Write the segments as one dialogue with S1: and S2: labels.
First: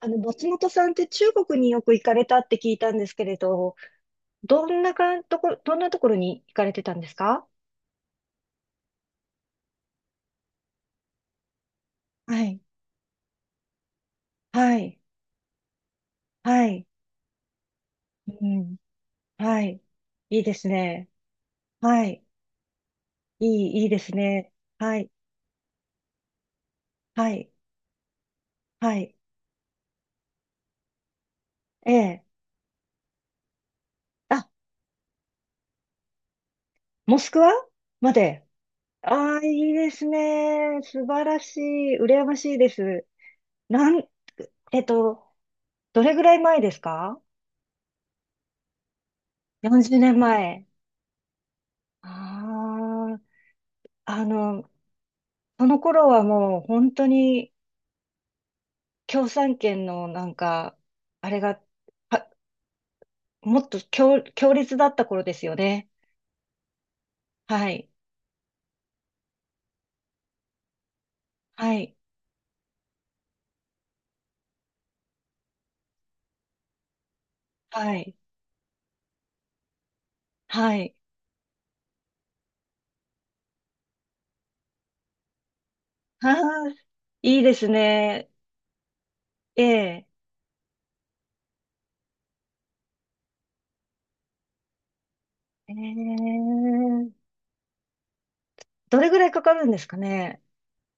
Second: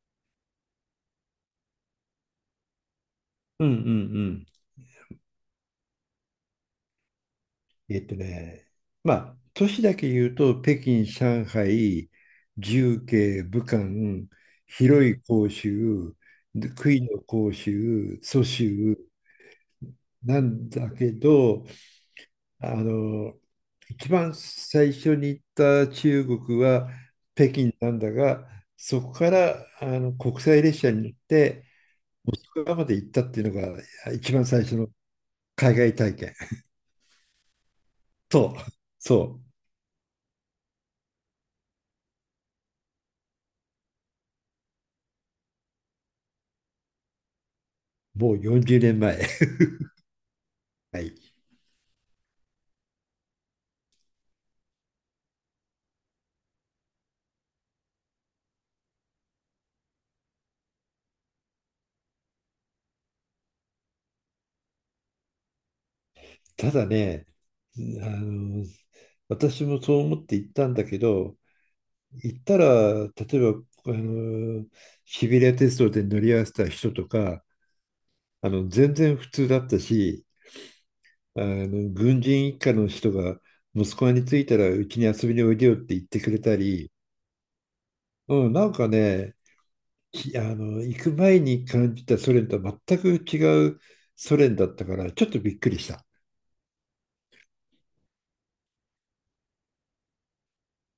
S1: 松本さんって中国によく行かれたって聞いたんですけれ
S2: うんう
S1: ど、
S2: んうん。
S1: どんなかんところ、どんなところに行かれてたんですか？
S2: えっとね、まあ、都市だけ言うと、北京、上海、
S1: はい。
S2: 重慶、武漢、
S1: はい。
S2: 広州、
S1: は
S2: で
S1: い。
S2: 広州、
S1: う
S2: 蘇
S1: ん。
S2: 州
S1: はい。い
S2: な
S1: いです
S2: んだ
S1: ね。
S2: けど、
S1: はい。
S2: あの、
S1: いいいで
S2: 一
S1: す
S2: 番
S1: ね。
S2: 最
S1: はい。
S2: 初に行った中国は
S1: はい。
S2: 北京なんだが、
S1: は
S2: そこ
S1: い。
S2: から国際列車に乗って、
S1: ええ。
S2: モスクワまで行ったっていうのが一番
S1: あ、
S2: 最初の海外体験。
S1: モスクワまで。
S2: そう、そ
S1: ああ、
S2: う。
S1: いいですね。素晴らしい。羨ましいです。なん、えっと、どれぐらい前ですか？
S2: もう40年前。
S1: 40年前。
S2: はい。
S1: ああ、あの、その頃はもう本当に共産圏のなんか、あれが、は、もっと強烈だった頃ですよね。
S2: ただね、
S1: はい。
S2: あの、私もそう思って行ったんだけど、
S1: はい。
S2: 行ったら、例えば、あの、シベリア鉄道で乗り合わせた人とか、
S1: はい。
S2: 全然普通だったし、
S1: はい。
S2: 軍人一家の人が、息子に着いたら、うちに遊びにおいでよって言って
S1: あ
S2: くれた
S1: あ、
S2: り、
S1: いいですね。
S2: うん、なんかね、
S1: ええ。
S2: ひあの、行く前に感じたソ連とは全く違うソ連だったから、ちょっとびっく
S1: え
S2: りした。
S1: え。どれぐらいかかるんですかね？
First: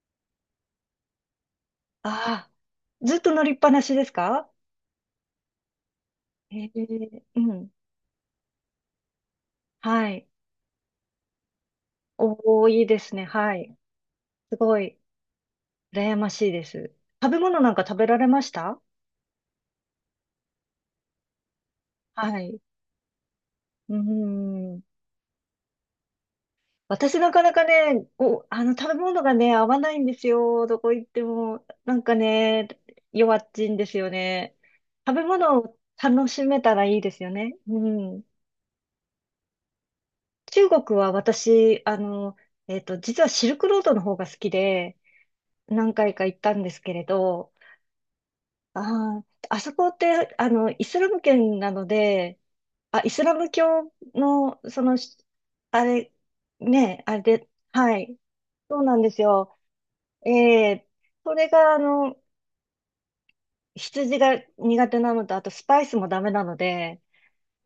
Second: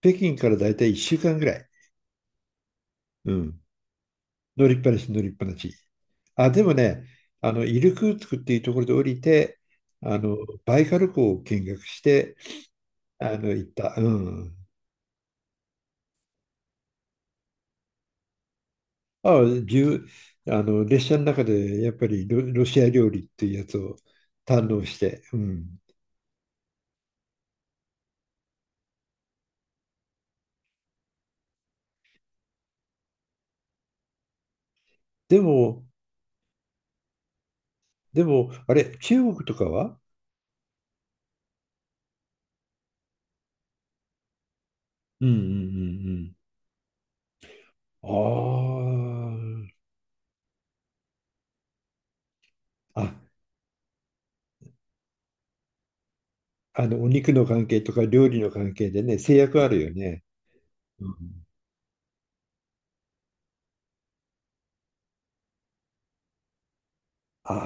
S2: 北京からだいたい1週間ぐらい。
S1: ああ、ずっと
S2: う
S1: 乗りっ
S2: ん。
S1: ぱなしですか？
S2: 乗りっぱなし、乗りっぱなし。あ、で
S1: え
S2: もね、
S1: え、うん。
S2: イルクーツクっていうところで降りて、
S1: は
S2: あ
S1: い。
S2: の、バイカル湖を見学して、
S1: おお、いいですね。は
S2: 行っ
S1: い。
S2: た。う
S1: す
S2: ん。
S1: ごい、羨ましいです。食べ物なんか食べられました？
S2: あ、じゅう、あの、列車の中でやっぱり
S1: はい。
S2: ロシア料理っていうやつ
S1: うー
S2: を堪
S1: ん。
S2: 能して。うん。
S1: 私なかなかね、食べ物がね、合わないんですよ。どこ行っても。なんかね、弱っちいんですよね。食べ
S2: で
S1: 物を
S2: も、
S1: 楽しめたらいいですよね。うん。
S2: でも、あれ、中国とかは。
S1: 中国は私、実はシルクロードの方が好きで、
S2: うんう
S1: 何
S2: ん
S1: 回か行ったんですけれど、
S2: う
S1: あ
S2: んう
S1: あ
S2: ん。
S1: そこって、イスラム圏なので、あ、
S2: ああ、
S1: イスラム教の、あれ、ね、
S2: お
S1: あれ
S2: 肉の
S1: で、
S2: 関係と
S1: は
S2: か
S1: い。
S2: 料理の関
S1: そう
S2: 係
S1: なん
S2: で
S1: で
S2: ね、
S1: す
S2: 制
S1: よ。
S2: 約あるよね。
S1: ええ。
S2: う
S1: そ
S2: ん、
S1: れが、羊が苦手なのと、あとスパイスもダメなので、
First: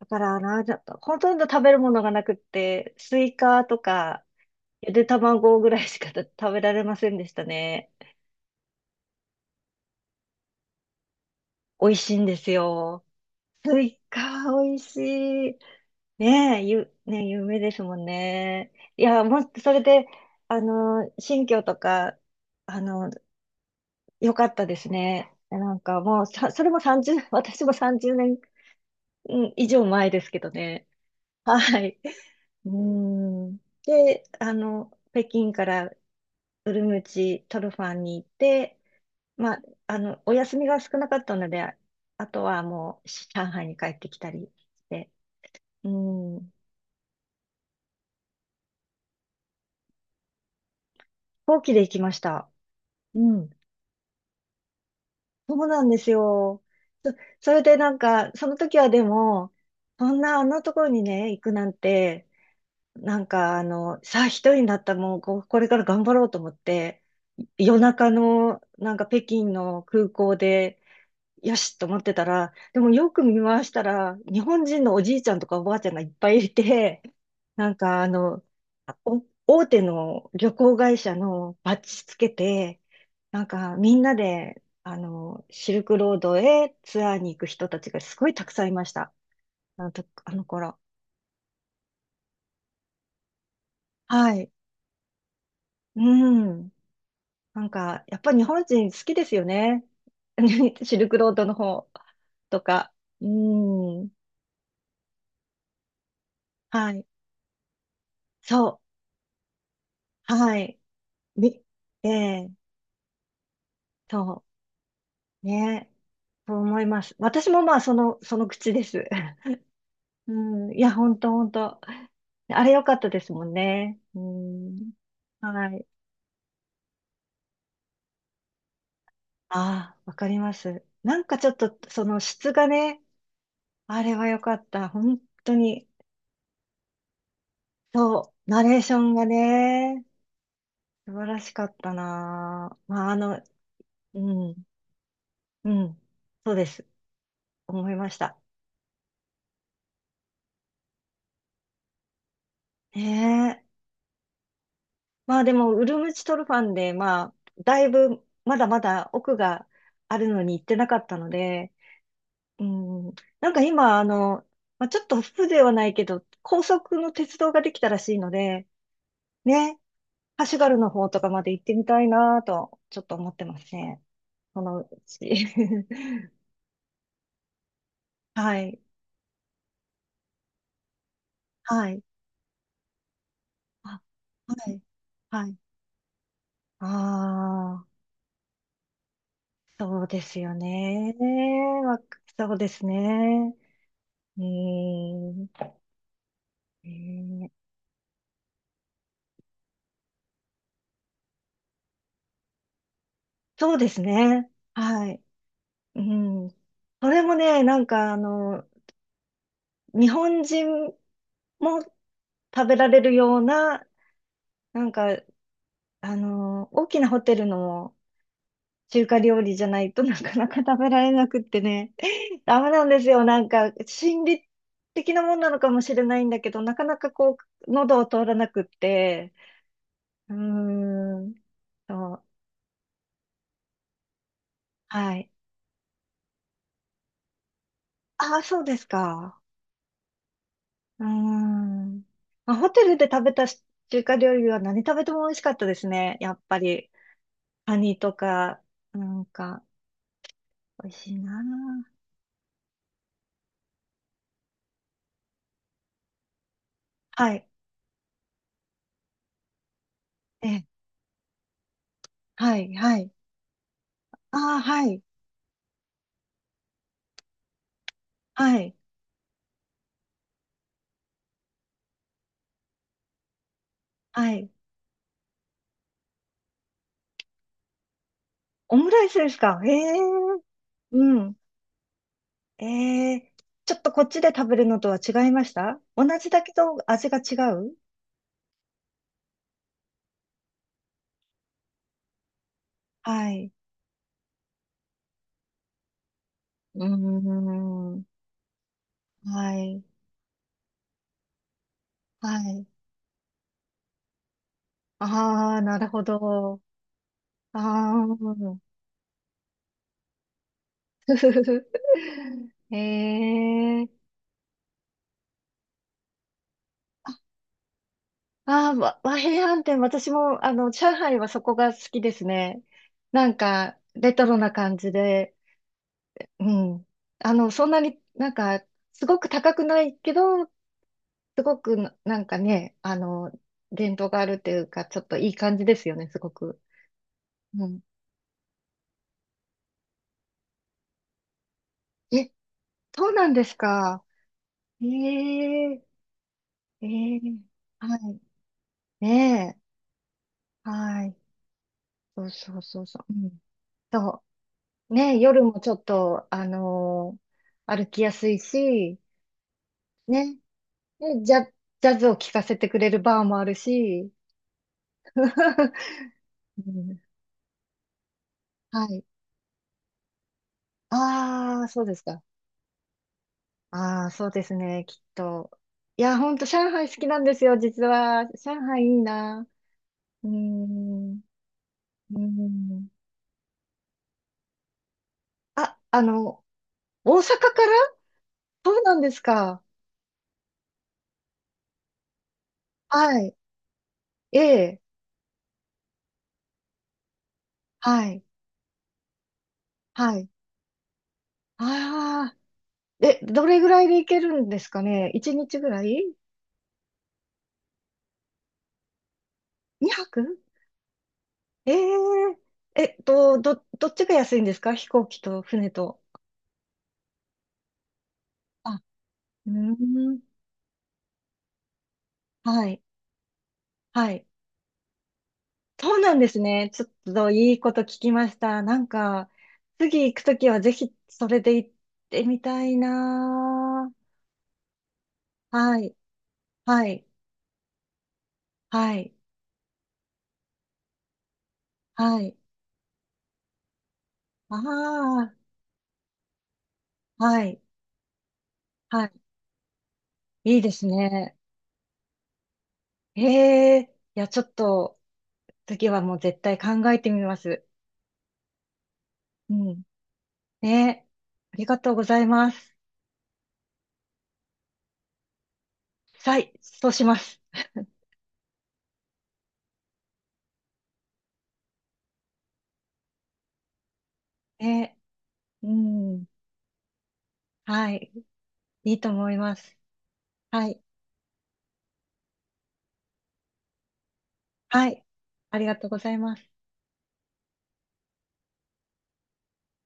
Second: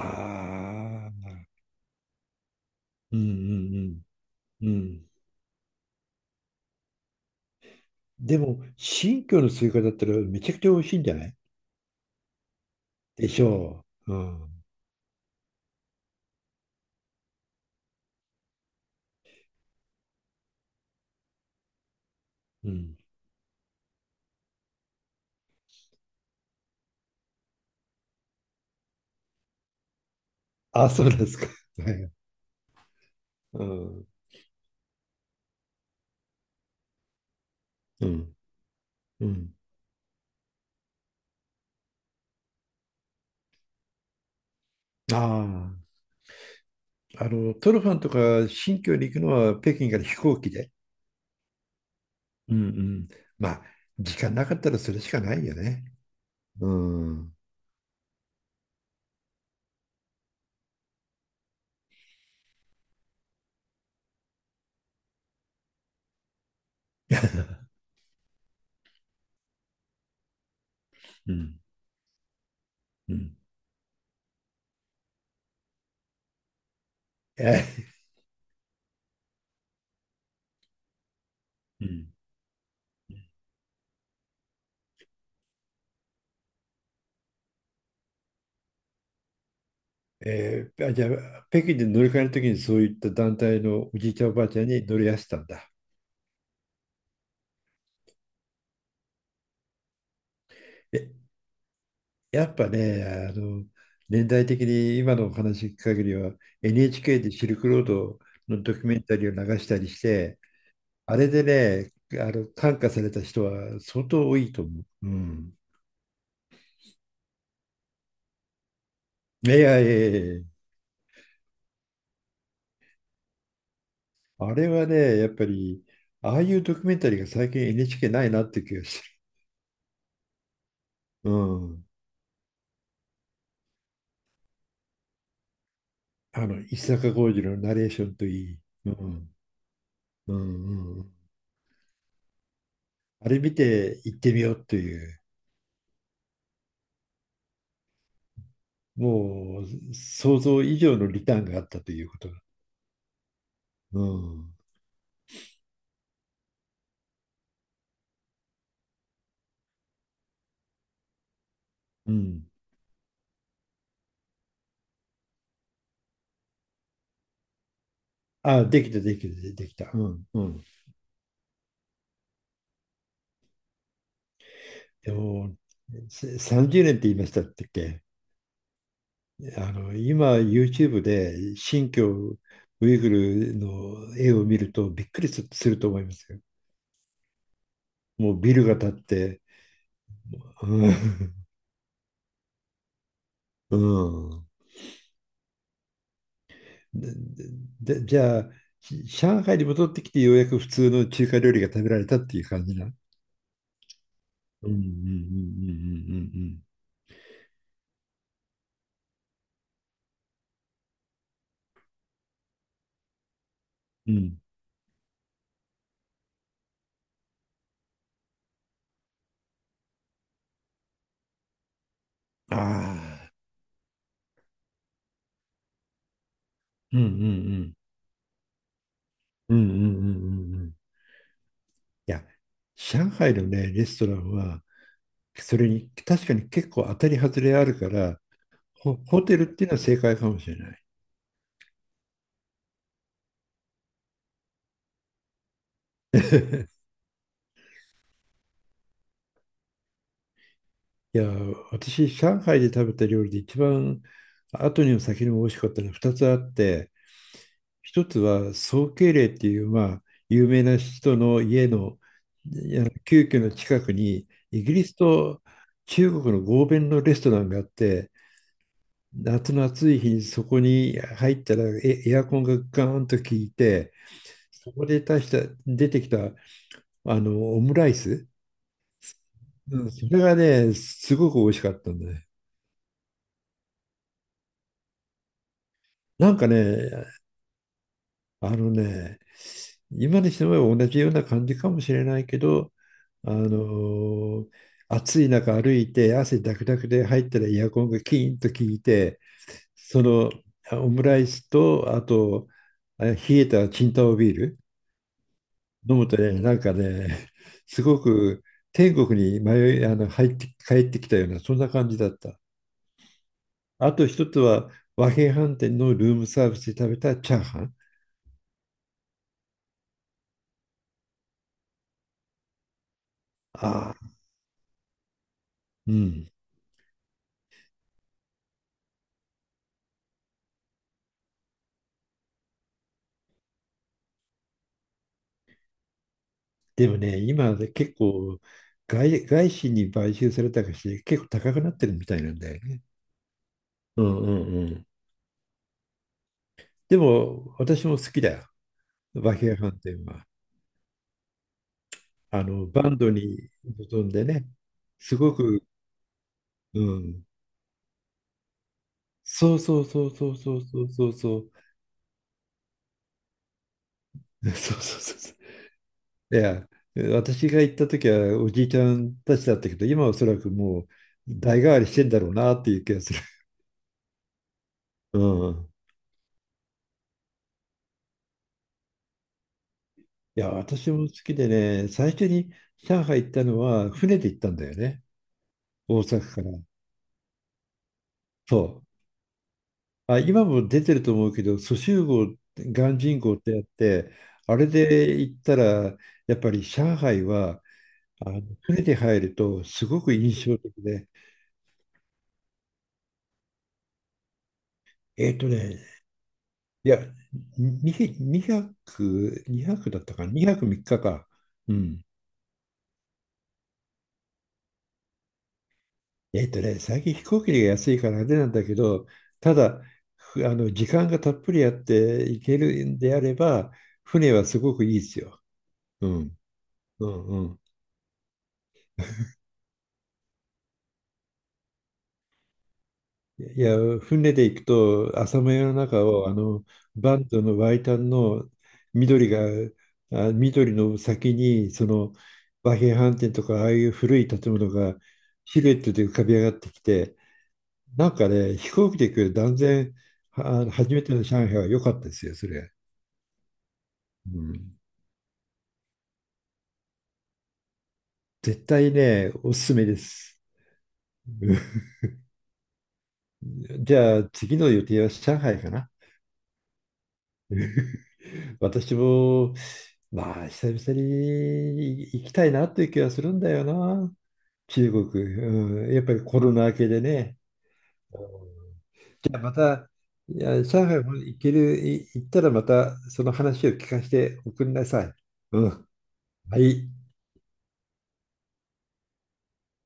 S1: だから、ちょっと、ほ
S2: あ、
S1: とんど食べるものがなくって、
S2: う
S1: ス
S2: んう
S1: イカと
S2: ん。
S1: か、
S2: うん。う
S1: ゆで
S2: ん。
S1: 卵ぐらいしか食べられませんでしたね。
S2: でも、新居のスイカだったらめちゃくちゃ美味しいんじゃない
S1: 美味しいんですよ。
S2: でし
S1: ス
S2: ょ
S1: イ
S2: う。
S1: カ、
S2: うん。
S1: 美味しい。ねえ、ねえ、夢ですもんね。いや、もっとそれで、新居とか、
S2: う
S1: あ
S2: ん。
S1: の、良かったですね。なんかもう、さ、それも30、私も30年、うん以上前ですけどね。
S2: あ、そうなんですか。
S1: は
S2: は
S1: い。
S2: い。
S1: うーん。
S2: うん。
S1: で、北京からウルムチ、トルファン
S2: う
S1: に行っ
S2: ん。
S1: て、
S2: う
S1: ま
S2: ん。
S1: あ、お休みが少なかったので、あとはもう、上海に帰ってきたりして、
S2: あ
S1: うん。飛
S2: あ。トルファンとか新疆に行くのは北京から飛行機で。
S1: 行機で行きました。
S2: うんうん。
S1: う
S2: ま
S1: ん。
S2: あ、時間なかったらそれしかないよ
S1: そうな
S2: ね。
S1: んですよ。
S2: う
S1: そ、
S2: ん。う
S1: それでなんか、その時はでも、そんなあのところにね、行くなんて、なんかさあ一人になったもうこれから頑張ろうと思って、夜中のなんか北京の空港で、
S2: ん。
S1: よしと思ってたら、でもよ
S2: う
S1: く
S2: ん。
S1: 見回したら、日本人のおじいちゃんとかおばあちゃんがいっぱいいて、なん
S2: え
S1: か大手の旅行会社のバッ
S2: う
S1: ジ
S2: ん。
S1: つけて、なんかみんなで、シルクロードへツアーに行く人たちがすごいたくさんいました。あのと、あの頃。
S2: じゃあ、北京で乗り換えるときにそういった団体のおじいちゃんお
S1: は
S2: ばあ
S1: い。
S2: ちゃんに乗り合わせたんだ。
S1: うん。なんか、やっぱり日本人好きですよね。シル
S2: え
S1: クロードの方
S2: やっ
S1: と
S2: ぱ
S1: か。
S2: ね、
S1: う
S2: あの、
S1: ん。
S2: 年代的に今のお話聞く限りは、
S1: はい。
S2: NHK でシルクロードのド
S1: そ
S2: キュメンタリーを流したりし
S1: う。
S2: て、
S1: はい。
S2: あれで
S1: み、
S2: ね、
S1: ええ、
S2: 感化された人は相当多
S1: そ
S2: いと思う。う
S1: う。
S2: ん。
S1: ね。そう思います。私もまあ、その口です。
S2: いやいやいやい
S1: う
S2: や、
S1: ん、いや、ほんとほんと。あれ良かったですもんね。う
S2: あれは
S1: ん、
S2: ね、やっぱ
S1: は
S2: り、
S1: い。
S2: ああいうドキュメンタリーが最近 NHK ないなって気がす
S1: ああ、わかります。なん
S2: る。う
S1: かちょっと、
S2: ん。
S1: その質がね、あれは良かった。本当に。
S2: 石坂浩二のナレーションと
S1: そう、
S2: いい。
S1: ナレー
S2: う
S1: ションが
S2: ん。
S1: ね、
S2: うんうんうん。
S1: 素晴らしかったな。まあ、
S2: あれ見て行っ
S1: う
S2: てみよ
S1: ん、
S2: うという。
S1: うん、そうです。思いました。
S2: もう想像以上のリターンがあったということが。
S1: ねえ。
S2: うん。
S1: まあでも、ウルムチトルファンで、まあ、だいぶ、まだまだ奥があるのに行ってなかったので、
S2: うん。
S1: うん。なんか今、まあ、ちょっと風情はないけど、高速の鉄道ができたらしいの
S2: あ、
S1: で、
S2: できた、できた、でき
S1: ね、
S2: た。うん。うね
S1: カシュ
S2: ん。
S1: ガルの方とかまで行ってみたいなと、ちょっと思ってますね。そのう
S2: で
S1: ち。
S2: も、30年って言いましたっけ？
S1: はい。
S2: 今、YouTube で
S1: は
S2: 新
S1: い。
S2: 疆ウイグル
S1: あ、
S2: の絵を
S1: は
S2: 見る
S1: い。
S2: とびっくり
S1: は
S2: す
S1: い。
S2: すると思いますよ。
S1: ああ、
S2: もうビルが建って。
S1: そうですよ
S2: う
S1: ね。
S2: ん。
S1: そうですね。
S2: う
S1: う
S2: ん。
S1: ーん。
S2: で、
S1: え
S2: じゃあ、上海に戻ってきてようやく普通の中華料理が食べられたっていう感じな。
S1: そうですね。
S2: うんうんうんうんうん
S1: は
S2: う
S1: い。う
S2: んう
S1: ん。
S2: ん。
S1: それもね、なんか日本人も食べられるような、
S2: うん。
S1: なんか、あの大きなホテルの中華料理じゃないとなかなか食べられなくってね。
S2: あ
S1: ダメなんですよ。
S2: あ、
S1: なんか、心理的なもんなのかもしれないんだけど、なかな
S2: うんうんう
S1: かこう、
S2: ん。
S1: 喉を通らなくって。
S2: うんうんうんう
S1: うー
S2: んうん。い
S1: ん。そう。
S2: や、上海のね、レストランは、
S1: はい。
S2: それに確かに結構当たり外れあるから、
S1: ああ、そうです
S2: ホテ
S1: か。
S2: ルっていうのは正解かもしれない。
S1: うーん。まあ、ホテルで食べたし中華料理は何食べても美味しかったですね。やっぱ り。カニとか、なんか、美味し
S2: い
S1: い
S2: や、
S1: な
S2: 私、上海で食べた料理で一番後にも先にも美味しかったのは2つあって、
S1: あ。はい。
S2: 1つは宋慶齢っていう、まあ、
S1: え
S2: 有名
S1: え、
S2: な人の家の
S1: はい、はい。
S2: 旧居の近くに、
S1: ああ、
S2: イギリ
S1: は
S2: ス
S1: い、
S2: と中国の合弁のレストランがあって、
S1: はい、
S2: 夏の暑い日にそこに入ったらエアコンがガーンと効いて、
S1: はい。
S2: そこで出てきたオムライス、
S1: オムライスですか？へ
S2: うん、
S1: え、
S2: それがね、
S1: う
S2: すごく
S1: ん。
S2: 美味しかったんだね。
S1: ええ、ちょっとこっちで食べるのとは違いました？同じ
S2: なん
S1: だ
S2: か
S1: け
S2: ね、
S1: ど味が違う？
S2: あのね、今にしても同じような感じかもしれないけど、
S1: は
S2: あの
S1: い。
S2: ー暑い中歩いて汗だくだ
S1: うー
S2: くで入ったらエアコンが
S1: ん。
S2: キーンと効いて、
S1: はい、
S2: そのオムライスと、あ
S1: は
S2: と、
S1: い。
S2: 冷えたチンタオビール。
S1: ああ、なる
S2: 飲
S1: ほ
S2: むとね、な
S1: ど。
S2: んかね、
S1: あ
S2: すごく
S1: あ、
S2: 天国に迷い、入って帰ってき
S1: ふ
S2: たような、
S1: ふ
S2: そん
S1: ふ。
S2: な感じだった。
S1: え
S2: あ
S1: え。
S2: と一つは、和平飯店のルームサービスで食べたチャーハン。
S1: ああ、和平飯店、私も、上海はそこが好きですね。なんか、
S2: あ
S1: レ
S2: あ、
S1: トロな感じで、
S2: うん。
S1: うん。そんなになんか、すごく高くないけど、すごくな、なんかね、伝統があるっていうか、ちょっといい感じですよね、すごく。
S2: でもね、今
S1: う
S2: で
S1: ん。
S2: 結構外資に買収されたかし結構高くなってるみたい
S1: え、
S2: なんだよね。
S1: そうなんです
S2: う
S1: か。
S2: んうんう
S1: え
S2: ん。
S1: え、え
S2: で
S1: え、
S2: も、私
S1: は
S2: も好
S1: い。
S2: きだよ。和平
S1: ね
S2: 飯店は。
S1: え。はい。そうそうそう
S2: バン
S1: そ
S2: ド
S1: う。うん。
S2: に臨ん
S1: そ
S2: でね、
S1: う。
S2: す
S1: ね、
S2: ご
S1: 夜も
S2: く、
S1: ちょっと、
S2: うん。
S1: 歩きやすいし、
S2: そうそうそうそ
S1: ね、
S2: うそうそうそう
S1: で、
S2: そう。
S1: ジャズを聴かせてくれるバーもあるし、
S2: そうそう そう
S1: う
S2: そう。いや、
S1: ん。
S2: 私が行った時はおじいちゃ
S1: はい。
S2: んたちだったけど、今はおそらくもう代
S1: ああ、
S2: 替わ
S1: そう
S2: り
S1: で
S2: し
S1: す
S2: てんだ
S1: か。
S2: ろうなっていう気がする。
S1: ああ、そうですね、きっ
S2: う
S1: と。
S2: ん。
S1: いや、ほんと、上海好きなんですよ、実は。上海いいな。うー
S2: いや、私も好
S1: ん、
S2: きでね、最
S1: うー
S2: 初に
S1: ん。
S2: 上海行ったのは船で行ったんだよね。
S1: あ、
S2: 大阪から。
S1: 大阪から。
S2: そ
S1: そう
S2: う。
S1: なんですか？
S2: あ、今も出てると思うけど、蘇州号、鑑
S1: は
S2: 真号
S1: い。
S2: ってやって、
S1: え
S2: あれ
S1: え、
S2: で行ったら、やっぱり上海は、
S1: はい、
S2: 船で入るとすごく
S1: はい。
S2: 印象的で、
S1: ああ。え、どれぐらいで行けるんですかね？
S2: え
S1: 1
S2: っと
S1: 日ぐ
S2: ね、
S1: らい？
S2: いや、200、にひゃくにひゃ
S1: 2
S2: くだったかな、
S1: 泊？
S2: 2泊3日か？
S1: え
S2: うん。
S1: ー、どっちが安いんですか？飛行機と船と。
S2: 最近飛行機が安いからあれなんだけ
S1: あ、
S2: ど、
S1: う
S2: ただ、
S1: ーん。
S2: ふあの、時間がたっぷりあって行け
S1: はい。
S2: るんであれば、
S1: はい。
S2: 船はすごくいいですよ。
S1: そう
S2: う
S1: なんで
S2: ん。
S1: すね。ちょ
S2: う
S1: っ
S2: ん
S1: と
S2: う
S1: いい
S2: ん。
S1: こと聞きました。なんか、次行くときはぜひそれで行ってみたい
S2: いや、
S1: な
S2: 船で行くと、浅間
S1: ー。
S2: 山の
S1: はい。
S2: 中を、
S1: はい。
S2: バンドのワイタンの
S1: はい。
S2: 緑が、緑の先に、その、
S1: はい。
S2: 和平飯店とか、ああいう古い建
S1: あ
S2: 物が、
S1: あ、
S2: シルエットで浮かび上がってきて、
S1: はい。
S2: なんかね、飛行機
S1: は
S2: で
S1: い。
S2: 行く断然、
S1: いいです
S2: 初めての
S1: ね。
S2: 上海は良かったですよ、それ。
S1: ええ。いや、
S2: う
S1: ちょっ
S2: ん、
S1: と、次はもう絶対考えてみます。
S2: 絶対ね、
S1: う
S2: おすす
S1: ん。
S2: めです。
S1: ね。
S2: う
S1: ありが
S2: ん。
S1: とうございます。
S2: じゃあ、次の予定は上海かな。
S1: はい。そうします。
S2: 私も、まあ、久々に行きたいなという気がするんだよな。中
S1: ね。
S2: 国。
S1: う
S2: うん、やっぱり
S1: ん。
S2: コロナ明けでね。
S1: はい。いいと
S2: じ
S1: 思い
S2: ゃあま
S1: ます。
S2: た、いや、
S1: はい。
S2: 上海も行ける、行ったらまたその話を聞かせておくんな
S1: は
S2: さ
S1: い。
S2: い。
S1: あり
S2: う
S1: がと
S2: ん。
S1: うございます。
S2: はい。